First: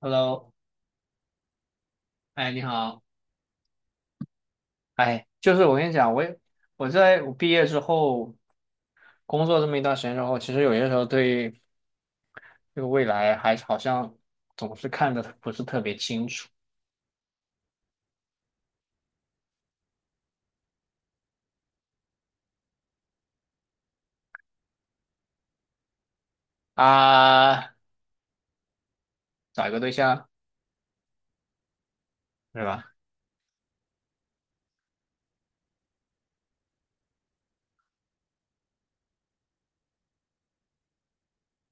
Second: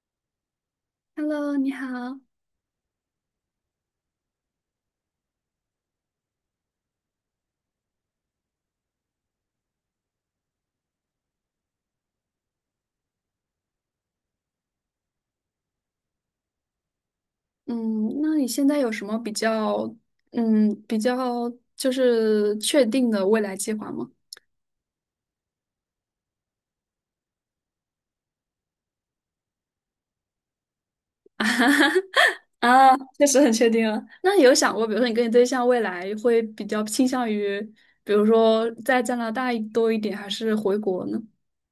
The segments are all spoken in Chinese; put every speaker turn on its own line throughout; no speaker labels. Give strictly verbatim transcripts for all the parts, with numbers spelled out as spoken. Hello，
Hello，你好。
哎，你好，哎，就是我跟你讲，我也我在我毕业之后工作这么一段时间之后，其实有些时候对这个未来还是好像总是看的不是特别清楚。
嗯，那你现在有什么比较，嗯，比较就是确定的未来计划吗？
啊，找一个对象是吧？
啊，确实很确定啊。那你有想过，比如说你跟你对象未来会比较倾向于，比如说在加拿大多一点，还是回国呢？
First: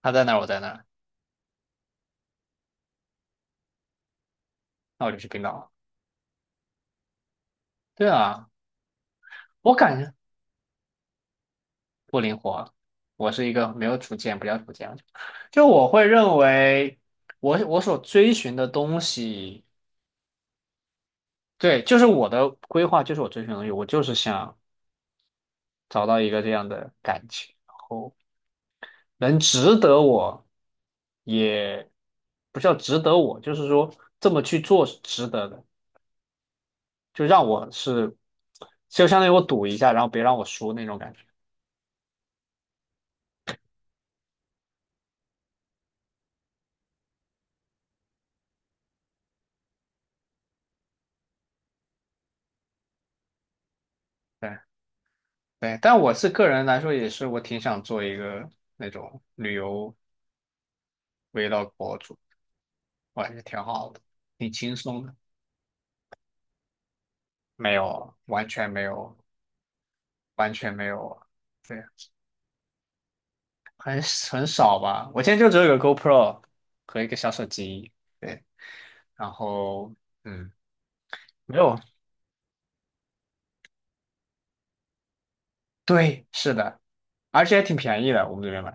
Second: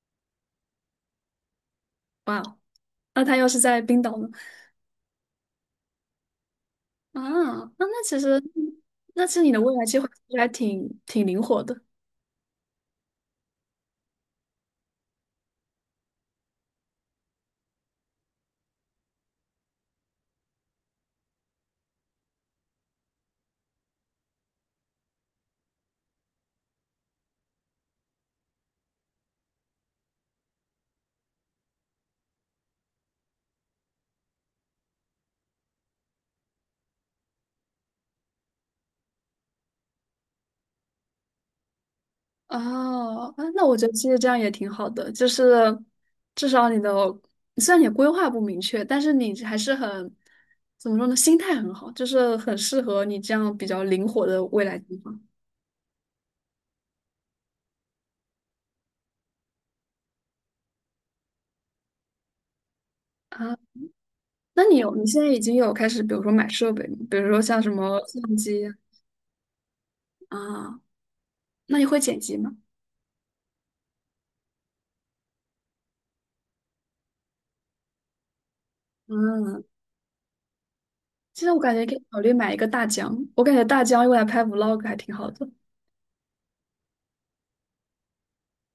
他在哪儿我在哪儿。
哇哦，那他要是在冰岛呢？
那我就去冰岛了。
啊，那那
对
其实，
啊，
那其实你的
我
未来
感
计划
觉
其实还挺挺灵活的。
不灵活，我是一个没有主见，不叫主见，就我会认为我我所追寻的东西。对，就是我的规划，就是我追寻的东西，我就是想。找到一个这样的感情，然后能值得我，也不叫值得我，就是说这么去做是值得的，就让我是，就相当于我赌一下，然后别让我输那种感觉。
哦，啊，那我觉得其实这样也挺好的，就是至少你的虽然你规划不明确，但是你还是很怎么说呢，心态很好，就是很适合你这样比较灵活的
对
未来计划。
对，但我是个人来说，也是我挺想做一个那种旅游 vlog 博主，我感觉
啊，
挺好的，挺
那
轻
你有
松
你
的。
现在已经有开始，比如说买设备吗？比如说像什
没
么
有，
相
完
机。
全没有，完全
啊，
没有。
那
对。
你会剪辑吗？
很很少吧。我现在就只有一个 GoPro 和一个小手机。对，然
嗯，
后嗯，
其实
没
我感
有。
觉可以考虑买一个大疆，我感觉大疆用来拍 vlog 还挺好的。
对，是的，而且还挺便宜的，我们这边买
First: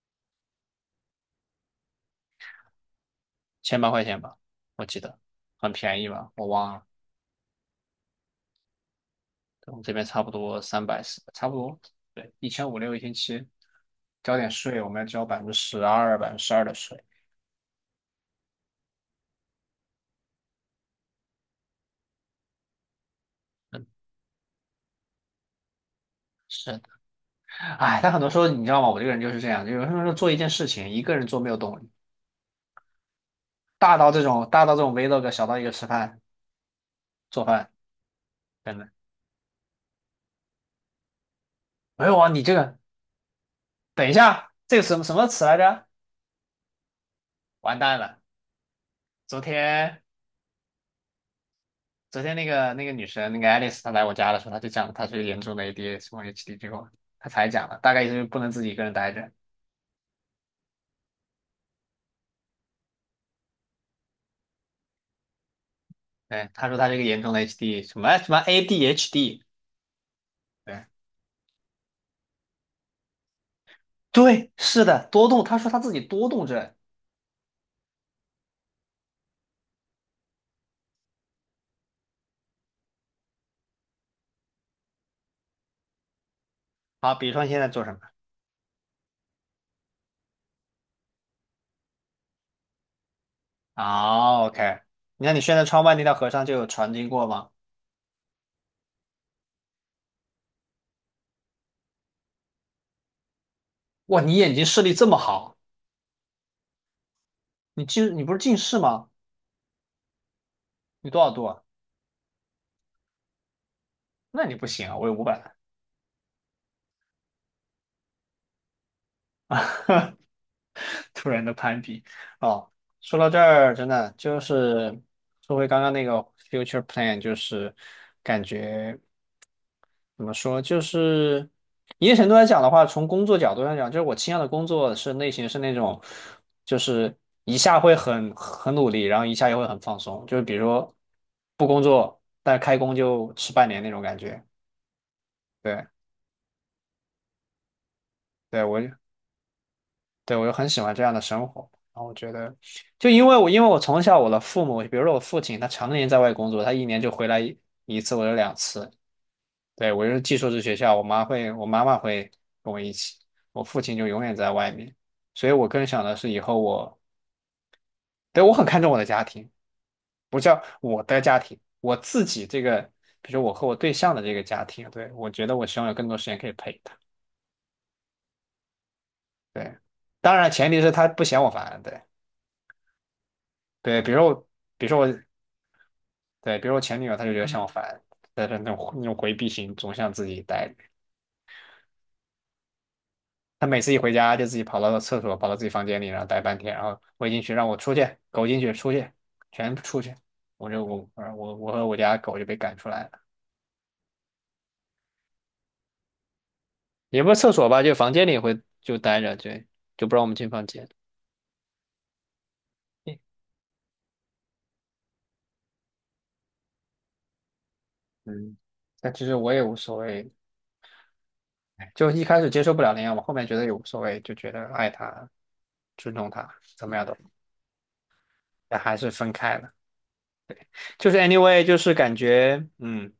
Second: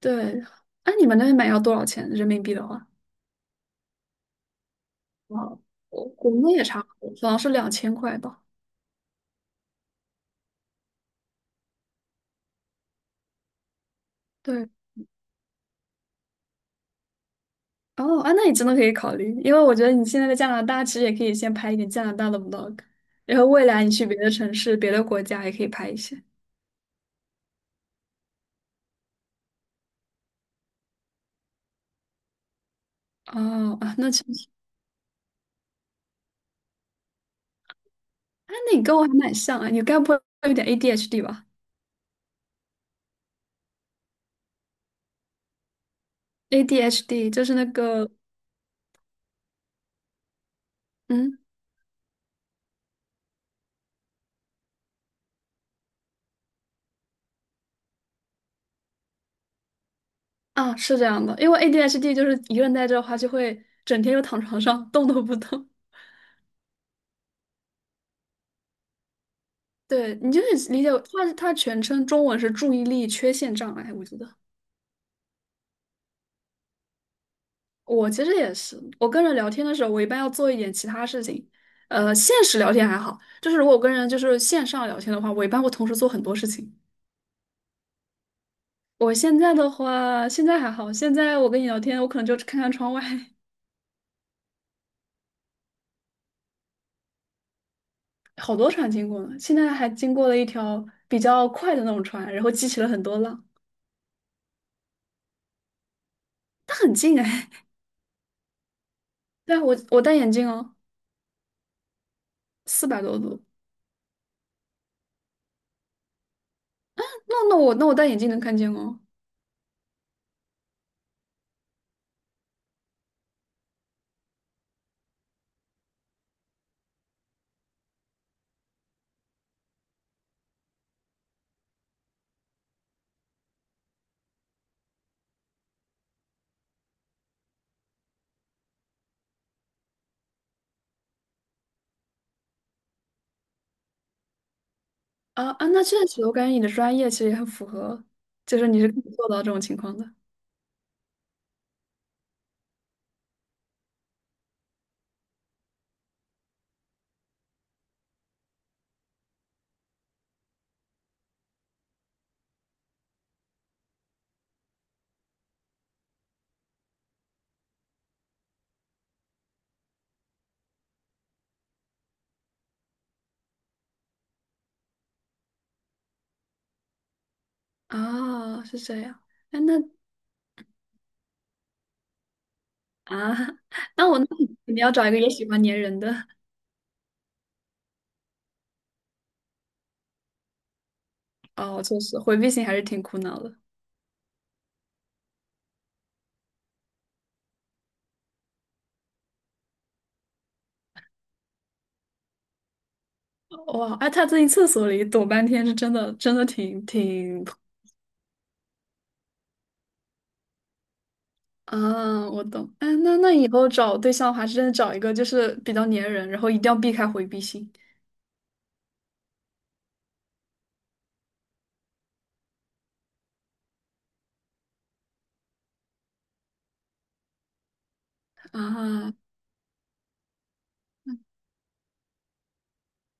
对，哎、你们那边买要多少钱人民币的话？
千八块钱吧，我记得，很便
我
宜
国
吧，我
内也
忘
差
了。
不多，好像是两千块吧。
对，我们这边差不多三百四，差不多，对，一千五六一千七，交点
对，
税，我们要交百分之十二、百分之十二的税。
哦，啊，那你真的可以考虑，因为我觉得你现在在加拿大，其实也可以先拍一点加拿大的 vlog，然后未来
嗯，
你去别的城市、别的国家也可以拍一些。
是的。哎，但很多时候你知道吗？我这个人就是这样，就有时候做一件事情，一个人做没有动力，
哦，啊，
大到
那其
这种
实，
大到这种 vlog，小到一个吃饭做饭。
啊，那
等
你
等。
跟我还蛮像啊，你该不会有点 A D H D 吧
没有啊，你这个等一下，这个什么什么词来着？
？A D H D 就是那
完蛋
个，
了！昨天
嗯，
昨天那个那个女生那个 a 丽 i 她来我家的时候，她就讲她是严重的 A D H D 或 H D 之后，她才讲了，大概意思就是不能自己一个人待着。
啊，是这样的，因为 A D H D 就是一个人待着的话，就会整天就躺床上动都不动。
对，她说她是一个严重的 H D 什么什么 A D H D。
对，你就是理
对
解为，它它全称中文是注意力缺陷障碍，我觉得。
对，是的，多动。她说她自己多动症。
我其实也是，我跟人聊天的时候，我一般要做一点其他事情。呃，现实聊天还好，就是如果我跟人就是线上聊天的话，我一般会同时做很多事情。
好，比如说你现在做什么？
我现在的话，现在还好，现在我跟你聊天，我可能就看看窗外。
哦，OK，你看你现在窗外那条河上就有船经过吗？
好多船经过呢。现在还经过了一条比较快的那种船，然后激起了很多浪，
哇，你眼睛视力这么好。
它很近哎。
你近你不是近视吗？
对啊，我我戴眼镜哦，
你多少度啊？
四百多度。
那你不行啊，我有五百万。
那那我那我戴眼镜能看见哦。
突然的攀比哦。说到这儿，真的就是说回刚刚那个 future plan，就是感觉怎么说，就是一定程度来讲的话，从工作角度上讲，就是我倾向的工作是类型是那种，就是一下会很很努力，然后一下又会很放松，就是比如说不工作，但是开工就吃半年那种感觉。
啊啊，那
对，
确实，我感觉你的专业其实也很符合，就
对，
是你
我就。
是可以做到这种情况的。
对，我就很喜欢这样的生活。然后我觉得，就因为我因为我从小我的父母，比如说我父亲，他常年在外工作，他一年就回来一一次或者两次。对，我就是寄宿制学校，我妈会，我妈妈会跟我一起，我父亲就永远在外面。所以我更想的是以后我，对，我很看重我的家庭，不叫我的家庭，我自己这个，比如说我和我对象的这个家庭。对，我觉得我希望有更多时间可以陪他。
哦，是这样。哎，那
对，当然前提是他不嫌我烦。对，
啊，
对，
那
比如
我那
说我，
你你
比如
要
说
找一个
我
也喜欢粘人的。
对，比如我前女友，她就觉得像我烦，但是那种那种回避型，总想自己待着。
哦，确实回避型还是挺苦恼的。
她每次一回家就自己跑到厕所，跑到自己房间里，然后待半天，然后我进去让我出去，狗进去出去，全部出去。我就我我我和我家狗就被赶出来了，
哇，哎，他在厕所里躲半天，是真的，真的挺
也不是
挺
厕所吧，就房间里会就待着。对，就不让我们进房间。
啊，我懂。哎，那那以后找对象的话，真的找一个就是比较粘人，然后一定要避开回避型。
嗯，但其实我也无所谓，就一开始接受不了那样我后面觉得也无所谓，就觉得爱他、尊重他，怎么样都，但还是
啊。
分开了。就是 anyway，就是感觉嗯。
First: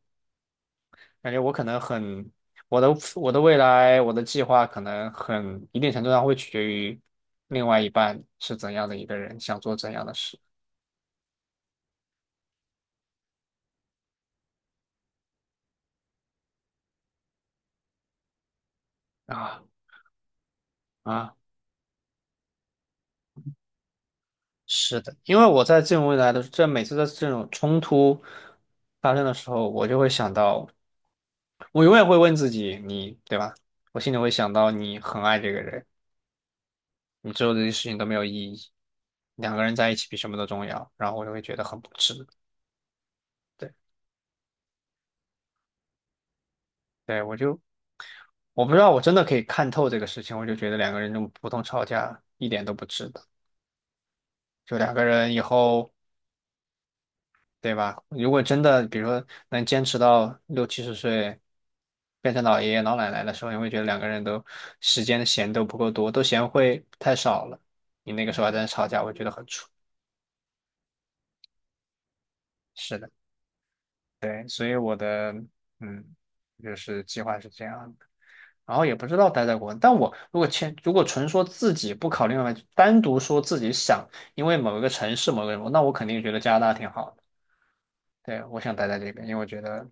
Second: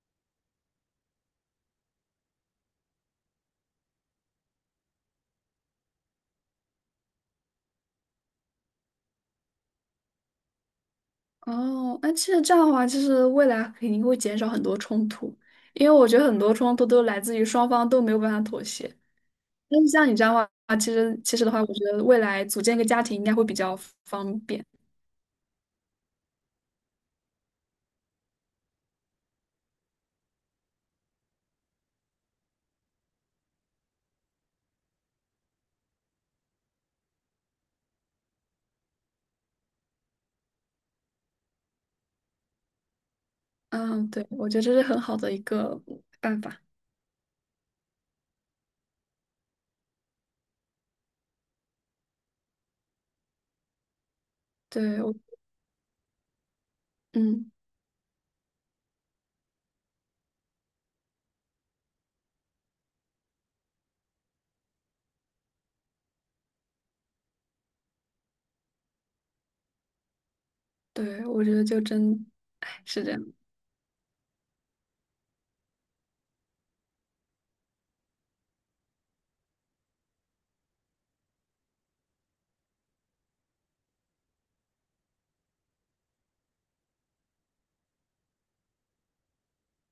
感觉我可能很，我的我的未来，我的计划可能很一定程度上会取决于另外一半是怎样的一个人，想做怎样的事。
哦，那其实这样的话，就是未来肯定会减少很多冲突，因为我觉得很多冲突都来自于双方都没有办法妥协。
啊
但是像你这样的话，其实
啊，
其实的话，我觉得未来组建一个家庭应该会比较方便。
是的，因为我在这种未来的这每次的这种冲突发生的时候，我就会想到，我永远会问自己，你对吧？我心里会想到你很爱这个人，你做的这些事情都没有意义，两个人在一起比什么都重要，然后我就会觉得很不值。对，
嗯，对，我觉得这是很好的一个办法。
对，我就我不知道，我真的可以看透这个事情，我就觉得两个人这么普通吵架一点都不值得。就两
对，
个
我，
人以后，
嗯，
对吧？如果真的，比如说能坚持到六七十岁，变成老爷爷老奶奶的时候，你会觉得两个人都时间闲都不够多，都嫌会太少了。你那个时候还在那吵架，我觉得很蠢。
对，我觉得就真，哎，
是
是
的，
这样。
嗯，就是计划是这样的。然后也不知道待在国内。但我如果签，如果纯说自己不考虑外卖，单独说自己想，因为某一个城市、某个人，那我肯定觉得加拿大挺好的。对，我想待在这边，因为我觉得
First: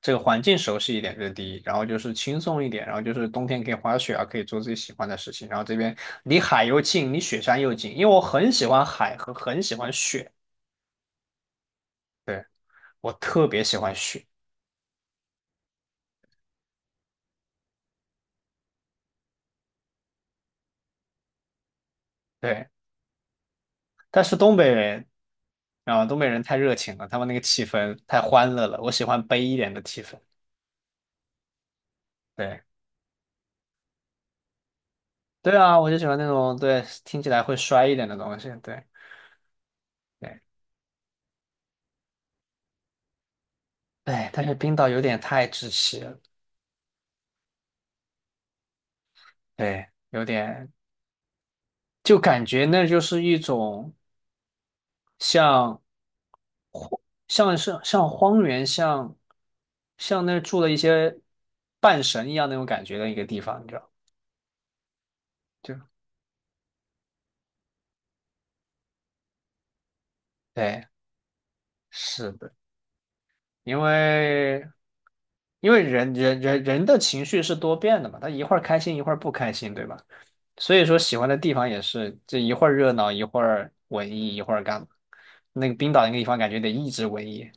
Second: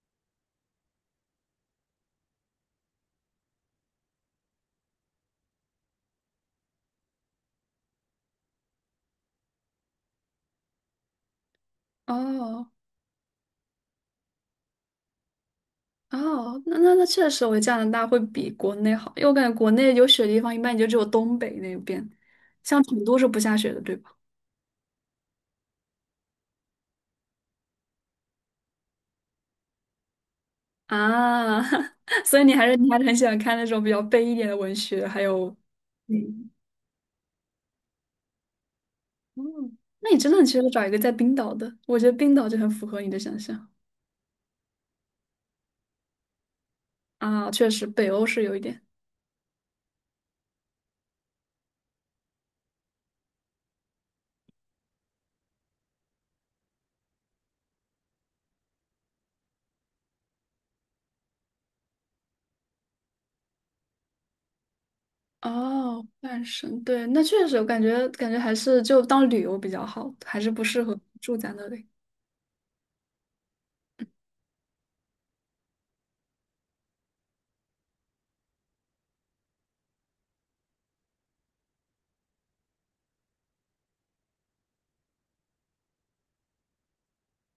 这个环境熟悉一点，这是第一，然后就是轻松一点，然后就是冬天可以滑雪啊，可以做自己喜欢的事情，然后这边离海又近，离雪山又近，因为我很喜欢海和很喜欢雪。对，
哦，
我特别喜欢雪。
哦，那那那确实，我觉得加拿大会比国内好，因为我感觉国内有雪的地方一般也就只有东北那边，
对，
像成都是不下雪的，对吧？
但是东北人。啊，东北人太热情了，他们那个气氛太欢乐了，我喜欢悲一点的气氛。
啊，所以你还
对
是你还是很喜欢看那种比较悲一点的文学，还
对
有，
啊，我就喜欢那
嗯，
种，对，听起来会衰一点的东西。对
嗯，那你真的
对
很适合找一个在冰岛的，我觉得冰岛就很符合你的想象。
对，但是冰岛有点太窒息了。
啊，确实北欧是有一点。
对，有点就感觉那就是一种像像是像荒原，像像那住了一些半神一样那种感觉的一个地方，你知道？就
哦，半神，对，那确实，我感觉感觉还是就当旅游比较好，还是不适
对，
合住在那里。
是的，因为。因为人人人人的情绪是多变的嘛，他一会儿开心一会儿不开心，对吧？所以说喜欢的地方也是，这一会儿热闹，一会儿文艺，一会儿干嘛？那个冰岛那个地方感觉得一直文艺。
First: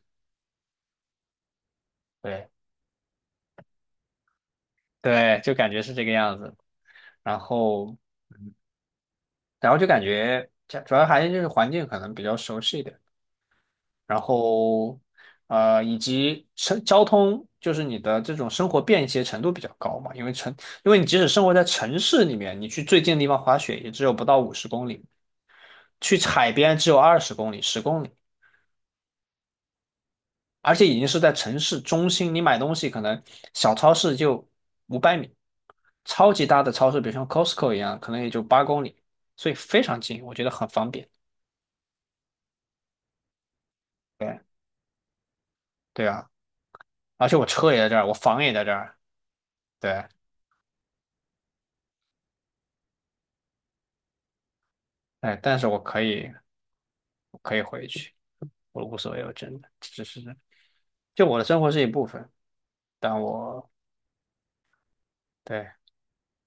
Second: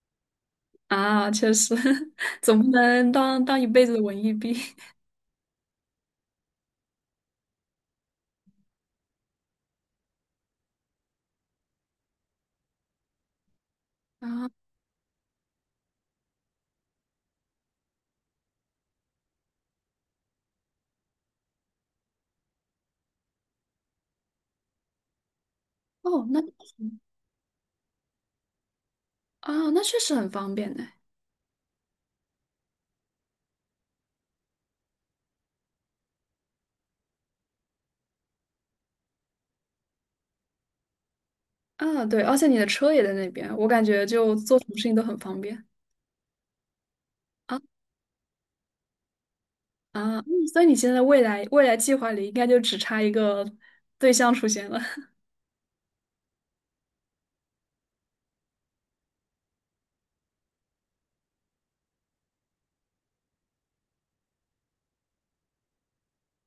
啊，确实，
对，
总不能当当一辈子的文艺兵。
对，就感觉是这个样子。然后，然后就感觉主主要还是就是环境可能比较熟悉一点，然
啊。
后呃以及城交通，就是你的这种生活便捷程度比较高嘛，因为城，因为你即使生活在城市里面，你去最近的地方滑雪也只有不到五十公里，去
哦，那
海边只有二十公里、十公里。
啊，那确实很方便
而且
呢。
已经是在城市中心，你买东西可能小超市就五百米，超级大的超市，比如像 Costco 一样，可能也就八公里，所以非常近，我觉得很方便。
啊，对，而且你的车也在那边，我感觉就
对
做什么事情都很方便。
对啊，而且我
啊
车也在这儿，我房也在这儿。对，
啊，嗯所以你现在未来未来计划里应该就只差一个对象出现了。
哎，但是我可以，我可以回去，我无所谓，我真的只是就我的生活是一部分，但我对，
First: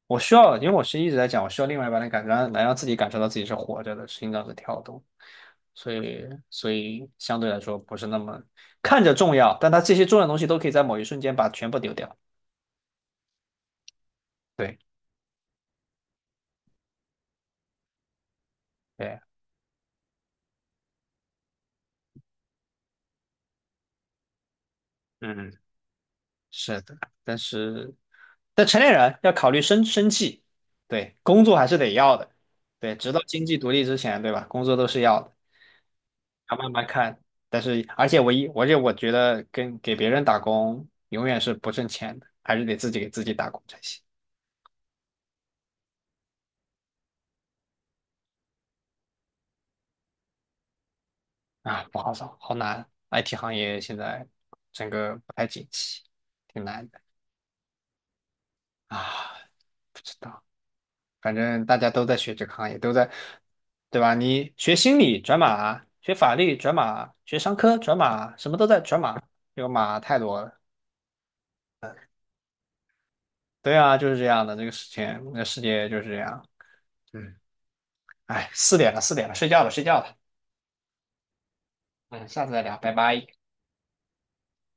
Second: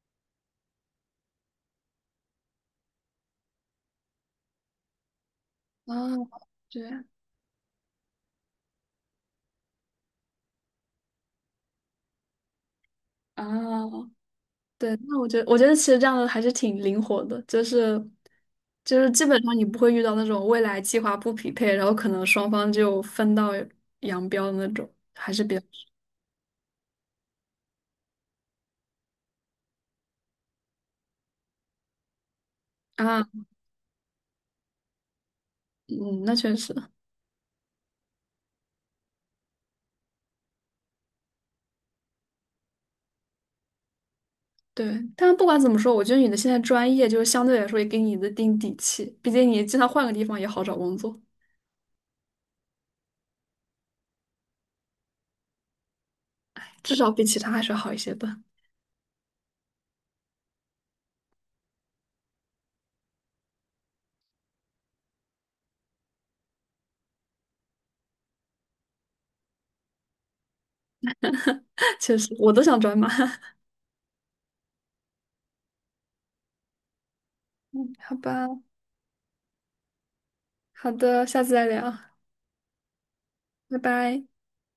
我需要，因为我是一直在讲，我需要另外一半的感、觉，来让自己感受到自己是活着的，心脏是跳动，所以
哦，
所
对，样
以相对来说不是那么看着重要，但它这些重要的东西都可以在某一瞬间把全部丢掉。
啊，
对
对，那我觉得，我觉得其实这样的还是挺灵活的，就是就是
对，
基本上你不会遇到那种未来计划不匹配，然后可能双方就分道扬镳的那种，还是
嗯，
比较。
是的，但是但成年人要考虑生生气，对，工作还是得要的，对，直到
啊，
经济独立之前，对吧？工作都是要的。
嗯，那确
要慢
实
慢看。但是，而且我一，而且我觉得跟给别人打工永远是不挣钱的，还是得自己给自己打工才行。
对。但不管怎么说，我觉得你的现在专业就是相对来说也给你的定底气，毕竟你经常换个地方也好找工作，
啊，不好找，好难。I T 行业现在整个不太景气，挺难
至
的。
少比其他还是好一些的。
啊，不知道，反正大家都在学这个行业，都在，对吧？你学心理转码，学法律转码，学商科转码，什么都在转码，这个码太多了。
确实，我都想转码。
对啊，就是这样的，这个事情，这个世界就是这样。嗯，
好吧，
哎，四点了，四点了，睡觉了，睡觉了。
好的，下次再聊，
嗯，下次再聊，拜拜。
拜拜。